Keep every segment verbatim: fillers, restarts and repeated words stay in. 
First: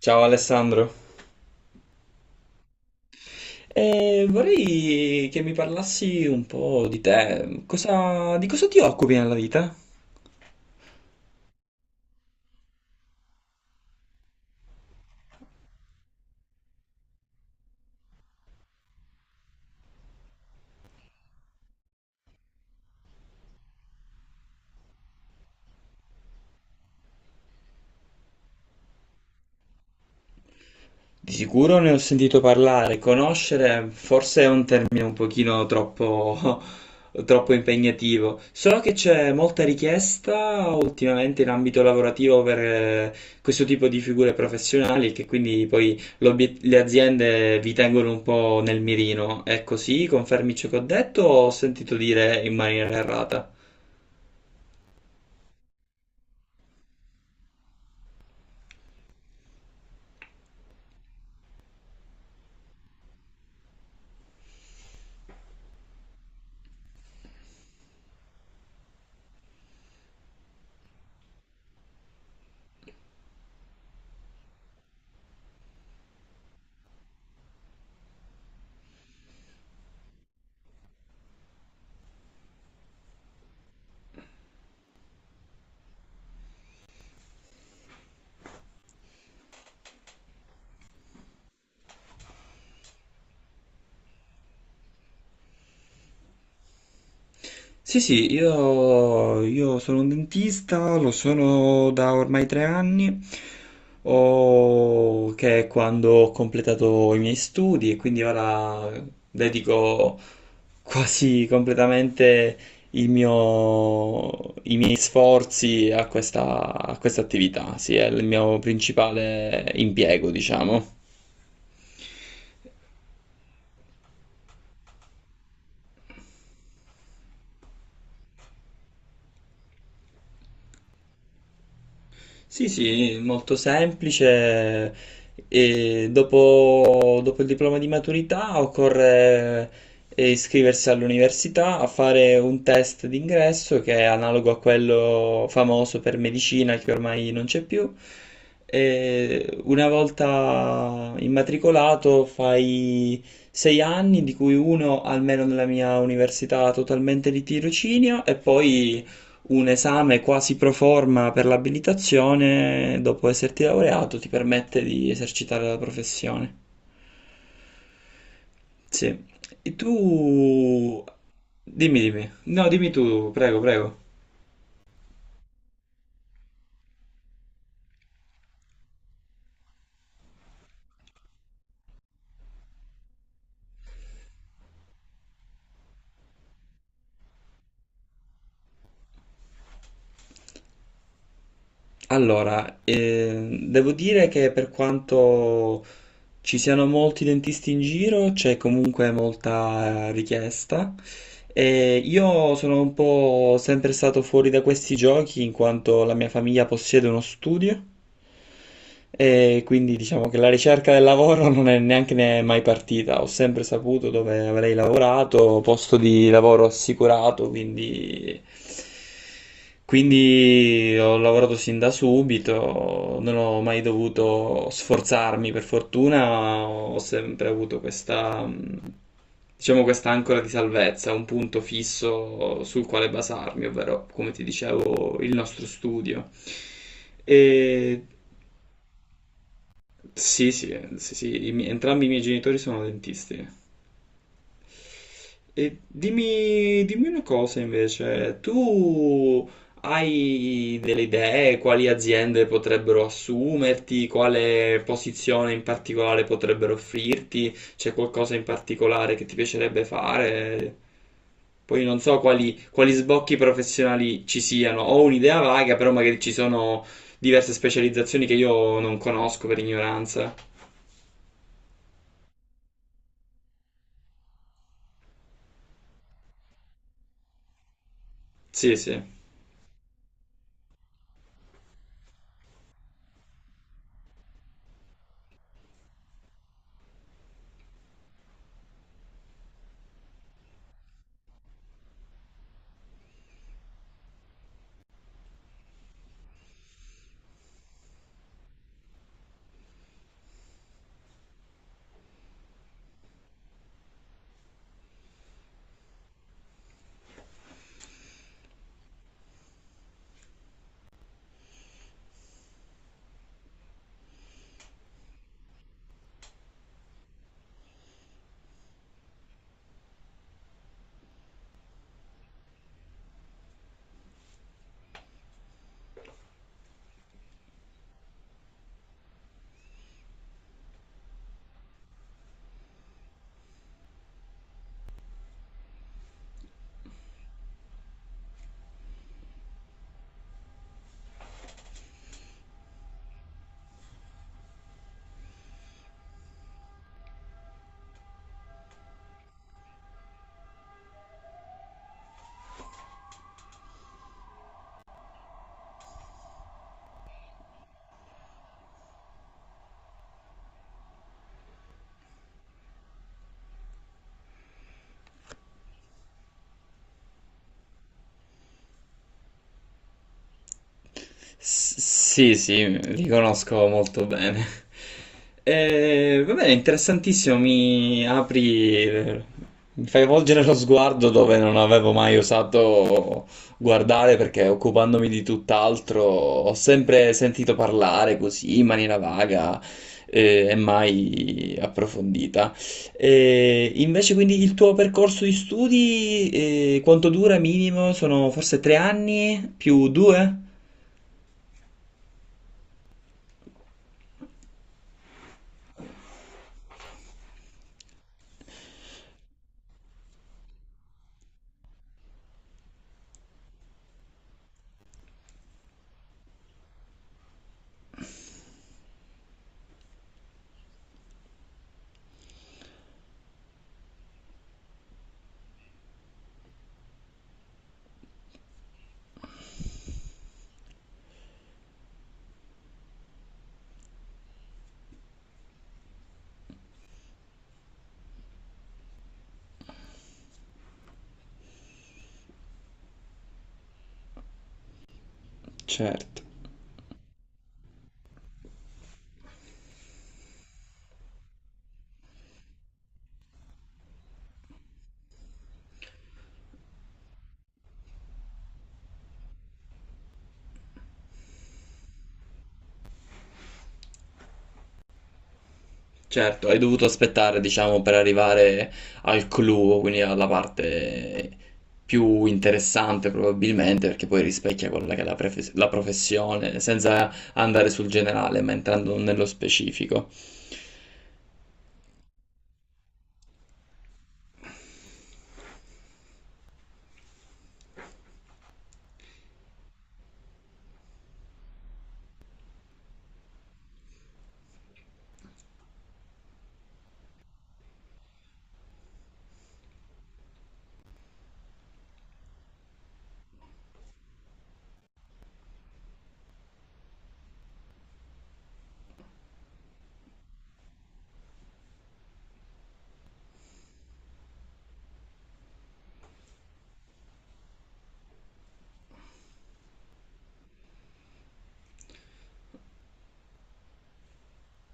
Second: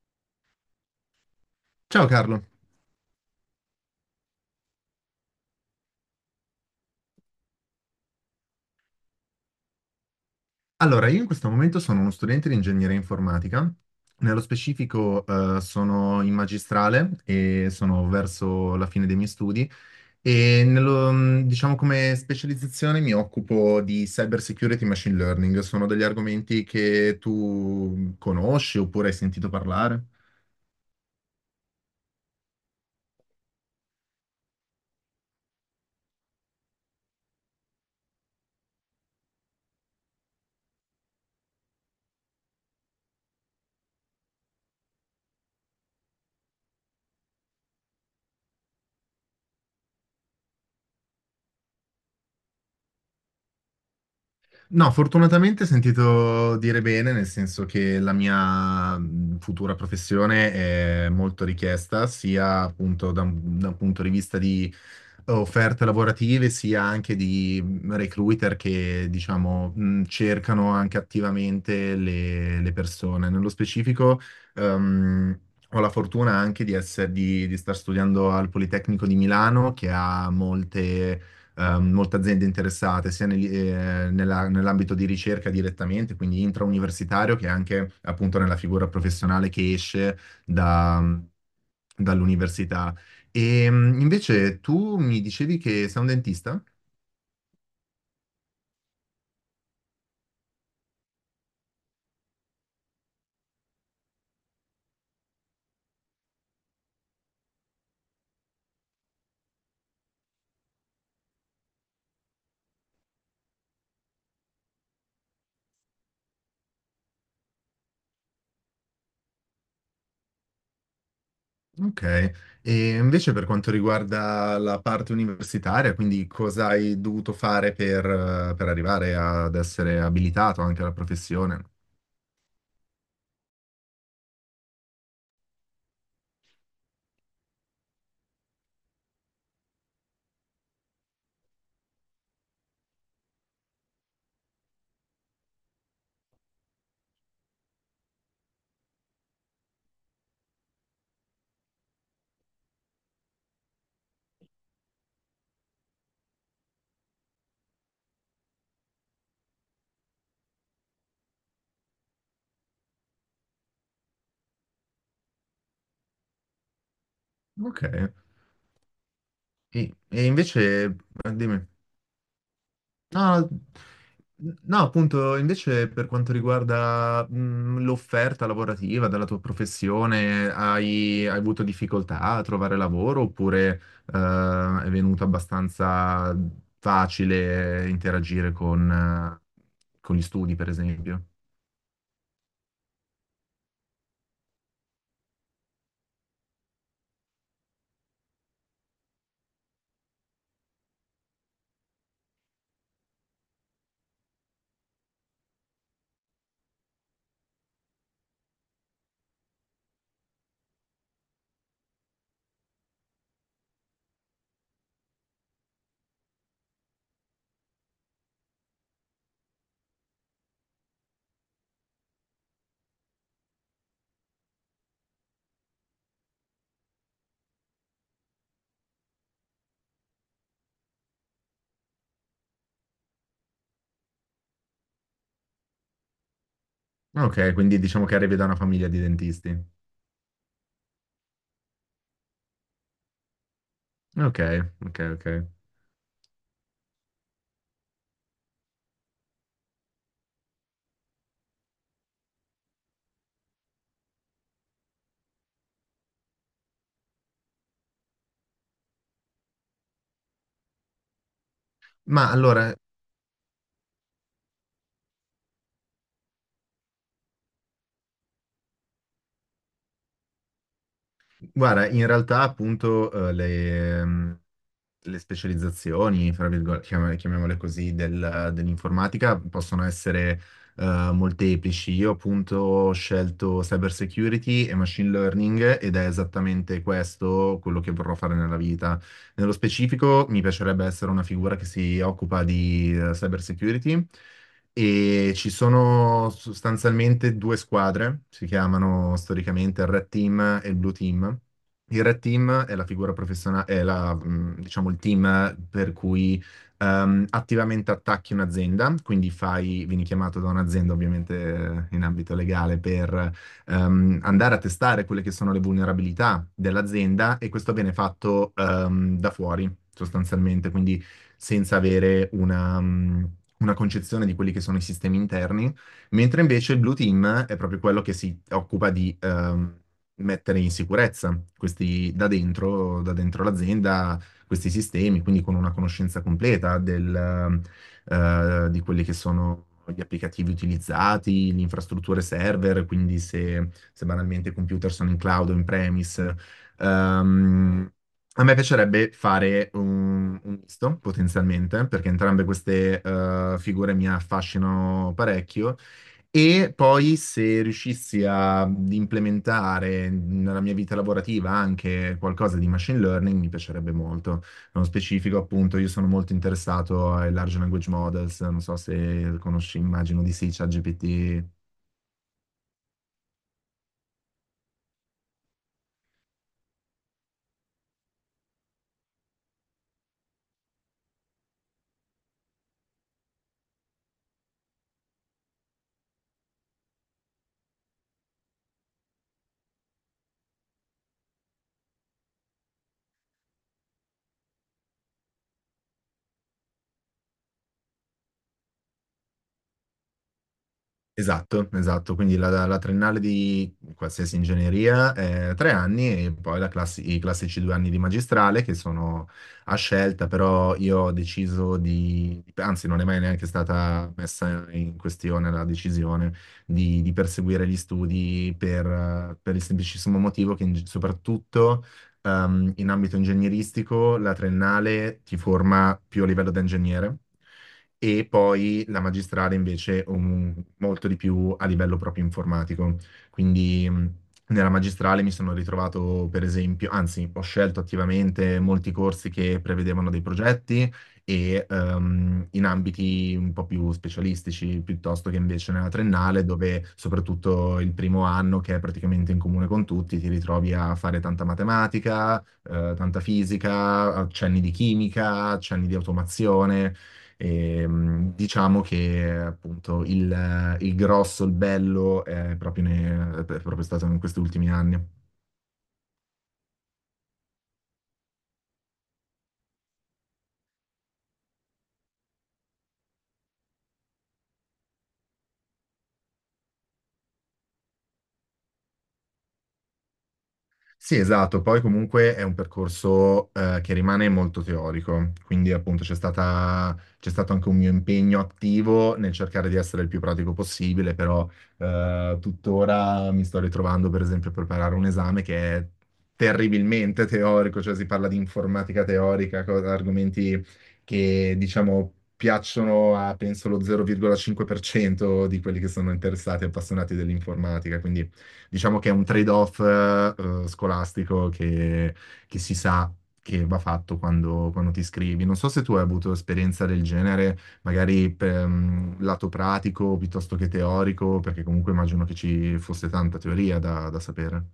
Ciao Alessandro. Ciao Carlo, Eh, vorrei che mi parlassi un po' di te. Cosa- di cosa ti occupi nella vita? allora io in questo momento sono uno studente di ingegneria informatica, nello specifico eh, sono in magistrale e sono verso la fine dei miei studi e nello- mh, diciamo come specializzazione mi occupo di cyber security e machine learning, sono degli argomenti che tu conosci oppure hai sentito parlare? Di sicuro ne ho sentito parlare, conoscere forse è un termine un pochino troppo, troppo impegnativo. So che c'è molta richiesta ultimamente in ambito lavorativo per eh, questo tipo di figure professionali e che quindi poi l'obiet- le aziende vi tengono un po' nel mirino. È così? Confermi ciò che ho detto o ho sentito dire in maniera errata? No, fortunatamente ho sentito dire bene, nel senso che la mia mh, futura professione è molto richiesta, sia appunto da un, da un punto di vista di offerte lavorative, sia anche di mh, recruiter che, diciamo, mh, cercano anche attivamente le, le persone. Nello specifico, ehm, ho la fortuna anche di essere, di, di star studiando al Politecnico di Milano, che ha molte ehm, molte aziende interessate sia negli- eh, nella- nell'ambito di ricerca direttamente, quindi intrauniversitario, che anche appunto nella figura professionale che esce da- dall'università. E mh, invece tu mi dicevi che sei un dentista? Sì, sì, io, io sono un dentista, lo sono da ormai tre anni, o- che è quando ho completato i miei studi e quindi ora dedico quasi completamente il mio- i miei sforzi a questa, a questa attività, sì, è il mio principale impiego, diciamo. Ok, e invece per quanto riguarda la parte universitaria, quindi cosa hai dovuto fare per, eh, per arrivare ad essere abilitato anche alla professione? Sì, sì, molto semplice. E dopo, dopo il diploma di maturità occorre eh, iscriversi all'università a fare un test d'ingresso che è analogo a quello famoso per medicina che ormai non c'è più. E una volta immatricolato fai sei anni, di cui uno almeno nella mia università totalmente di tirocinio, e poi un esame quasi pro forma per l'abilitazione, dopo esserti laureato, ti permette di esercitare la professione. Ok, e, Sì. E e invece, tu... eh, dimmi. Dimmi, dimmi. No, dimmi tu, No, prego, no, prego. no, appunto, invece per quanto riguarda mh, l'offerta lavorativa della tua professione, hai, hai avuto difficoltà a trovare lavoro oppure eh, è venuto abbastanza facile interagire con, eh, con gli studi, per esempio? Allora, eh, devo dire che per quanto ci siano molti dentisti in giro, c'è comunque molta eh, richiesta. E io sono un po' sempre stato fuori da questi giochi in quanto la mia famiglia possiede uno studio. E quindi diciamo che la ricerca del lavoro non è neanche ne- mai partita. Ho sempre saputo dove avrei lavorato, posto di lavoro assicurato, quindi, quindi ho lavorato sin da subito, non ho mai dovuto sforzarmi. Per fortuna ho sempre avuto questa, mh, diciamo, questa ancora di salvezza, un punto fisso sul quale basarmi, ovvero, come ti dicevo, il nostro studio. Ok, quindi E diciamo che arrivi da una famiglia di dentisti. sì, sì, eh, sì, sì, i mi- entrambi i miei genitori sono dentisti. Ok, ok, ok. E dimmi, dimmi una cosa invece, tu hai delle idee quali aziende potrebbero assumerti, quale posizione in particolare potrebbero offrirti, c'è qualcosa in particolare che ti piacerebbe fare? Poi non so Ma quali, allora, quali sbocchi professionali ci siano, ho un'idea vaga, però magari ci sono diverse specializzazioni che io non conosco per ignoranza. guarda, in realtà appunto eh, le, ehm, le specializzazioni, fra virgolette, chiam- chiamiamole così, del- Sì, sì. dell'informatica possono essere eh, molteplici. Io appunto ho scelto cyber security e machine learning ed è esattamente questo quello che vorrò fare nella vita. Nello specifico mi piacerebbe essere una figura che si occupa di eh, cyber security e ci sono sostanzialmente due squadre, si chiamano storicamente il Red Team e il Blue Team. Il Red Team è la figura professionale, è la, mh, diciamo, il team per cui ehm, attivamente attacchi un'azienda, quindi fai, vieni chiamato da un'azienda ovviamente eh, in ambito legale per ehm, andare a testare quelle che sono le vulnerabilità dell'azienda e questo viene fatto ehm, da fuori sostanzialmente, quindi senza avere una, mh, una concezione di quelli che sono i sistemi interni, mentre invece il Blue Team è proprio quello che si occupa di ehm, mettere in sicurezza questi da dentro, da dentro l'azienda, questi sistemi, quindi con una conoscenza completa del, eh, di quelli che sono gli applicativi utilizzati, le infrastrutture server, quindi se, se banalmente i computer sono in cloud o in premise, ehm, a me piacerebbe fare un, un misto, potenzialmente, perché entrambe queste eh, figure mi affascinano parecchio. E poi se riuscissi a implementare nella mia vita lavorativa anche qualcosa di machine learning, mi piacerebbe molto. Nello specifico, appunto, io sono molto interessato ai large language models, non so se conosci, immagino di sì, ChatGPT. S- sì, sì, li conosco molto bene. E, va bene, interessantissimo, mi apri, mi fai volgere lo sguardo dove non avevo mai osato guardare perché occupandomi di tutt'altro ho sempre sentito parlare così in maniera vaga eh, e mai approfondita. E invece quindi il tuo percorso di studi eh, quanto dura minimo? Sono forse tre anni più due? Esatto, esatto, quindi la, la triennale di qualsiasi ingegneria è tre anni e poi la classi- i classici due anni di magistrale che sono a scelta, però io ho deciso di, anzi non è mai neanche stata messa in questione la decisione di, di perseguire gli studi per, per il semplicissimo motivo che in- soprattutto ehm, in ambito ingegneristico la triennale ti forma più a livello da ingegnere e poi la magistrale invece un- molto di più a livello proprio informatico. Quindi mh, nella magistrale mi sono ritrovato, per esempio, anzi, ho scelto attivamente molti corsi che prevedevano dei progetti e ehm, in ambiti un po' più specialistici, piuttosto che invece nella Certo. triennale, dove soprattutto il primo anno, che è praticamente in comune con tutti, ti ritrovi a fare tanta matematica, eh, tanta fisica, accenni di chimica, accenni di automazione. E, mh, diciamo che appunto il, il grosso, il bello è proprio, ne- è proprio stato in questi ultimi anni. Certo, hai dovuto aspettare, diciamo, per arrivare al clou, quindi alla parte più interessante probabilmente, perché poi rispecchia quella che è la, pref- la professione, senza andare sul generale, ma entrando nello specifico. Sì, esatto, poi comunque è un percorso eh, che rimane molto teorico, quindi appunto c'è stata- c'è stato anche un mio impegno attivo nel cercare di essere il più pratico possibile, però eh, tuttora mi sto ritrovando per esempio a preparare un esame che è terribilmente teorico, cioè si parla di informatica teorica, co- argomenti che diciamo piacciono a penso lo zero virgola cinque per cento di quelli che sono interessati e appassionati dell'informatica, quindi diciamo che è un trade-off eh, scolastico che, che si sa che va fatto quando, quando ti iscrivi. Non so se tu hai avuto esperienza del genere, magari per mm, lato pratico piuttosto che teorico, perché comunque immagino che ci fosse tanta teoria da, da sapere.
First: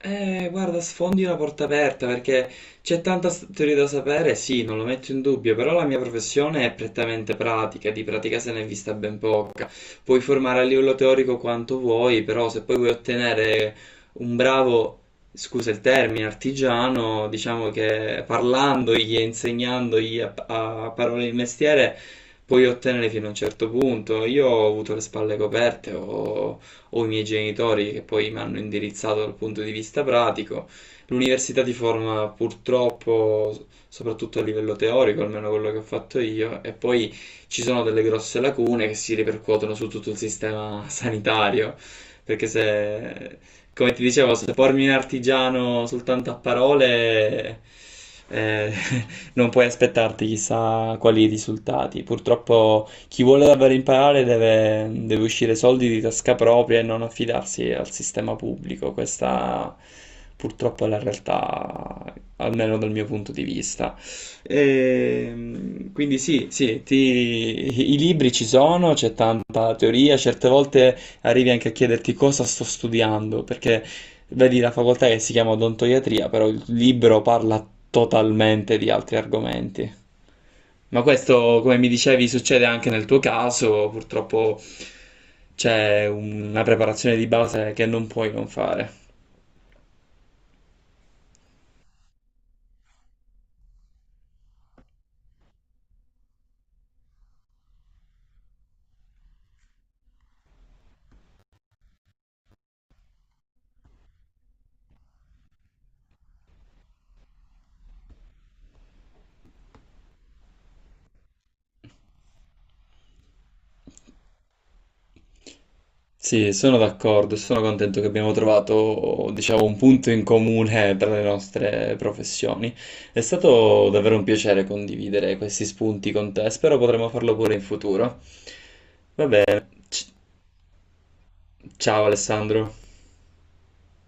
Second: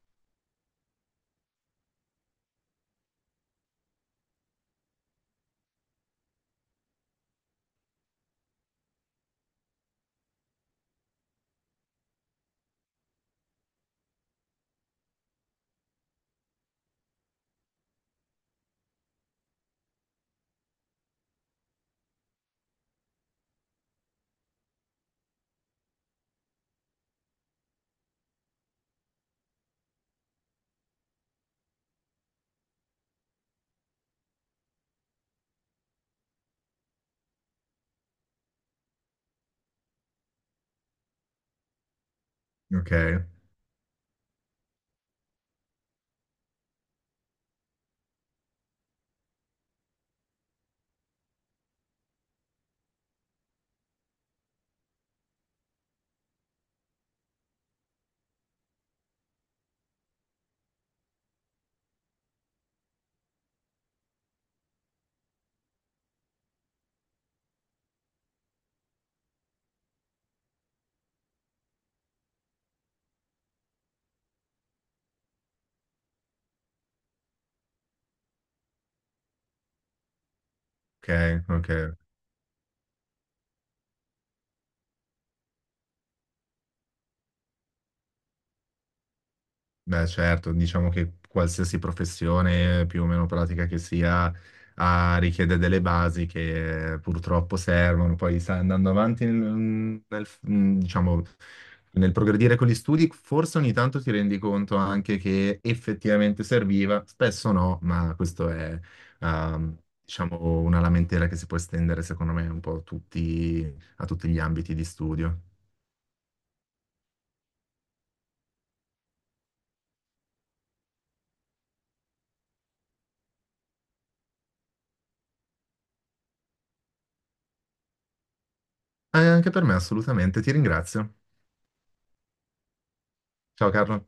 Eh, guarda, sfondi una porta aperta perché c'è tanta s- teoria da sapere, sì, non lo metto in dubbio, però la mia professione è prettamente pratica, di pratica se ne è vista ben poca. Puoi formare a livello teorico quanto vuoi, però se poi vuoi ottenere un bravo, scusa il termine, artigiano, diciamo che parlandogli e insegnandogli a, a parole il mestiere, puoi ottenere fino a un certo punto. Io ho avuto le spalle coperte, ho o i miei genitori che poi mi hanno indirizzato dal punto di vista pratico. L'università ti forma purtroppo soprattutto a livello teorico, almeno quello che ho fatto io, e poi ci sono delle grosse lacune che si ripercuotono su tutto il sistema sanitario, perché Ok, se, come ti dicevo, se formi un artigiano soltanto a parole, eh, non puoi aspettarti chissà quali risultati. Purtroppo chi vuole davvero imparare deve, deve uscire soldi di tasca propria e non affidarsi al sistema pubblico. Questa purtroppo è la realtà, almeno dal mio punto di vista. Ehm, quindi sì, sì, ti- i libri ci sono, c'è tanta teoria, certe volte arrivi anche a chiederti cosa sto studiando, perché vedi la facoltà che si chiama odontoiatria, però il libro parla totalmente di altri argomenti. Ma ok, questo, come mi ok. dicevi, succede anche nel tuo caso, purtroppo c'è una preparazione di base che non puoi non fare. Beh, certo, diciamo che qualsiasi professione più o meno pratica che sia ha- richiede delle basi che eh, purtroppo servono. Poi sai, andando avanti nel, nel- mm, diciamo, nel progredire con gli studi, forse ogni tanto ti rendi conto anche che effettivamente serviva, spesso no, ma questo è ehm, diciamo, una lamentela che si può estendere secondo me un po' a tutti, a tutti gli ambiti di studio. Sì, sono d'accordo, sono contento che abbiamo trovato, diciamo, un punto in comune tra le nostre professioni. È stato davvero un piacere condividere questi spunti con te, spero potremo farlo pure in futuro. Eh, Va anche per bene. me, ci- assolutamente. Ti ringrazio. Ciao Alessandro. Ciao Carlo.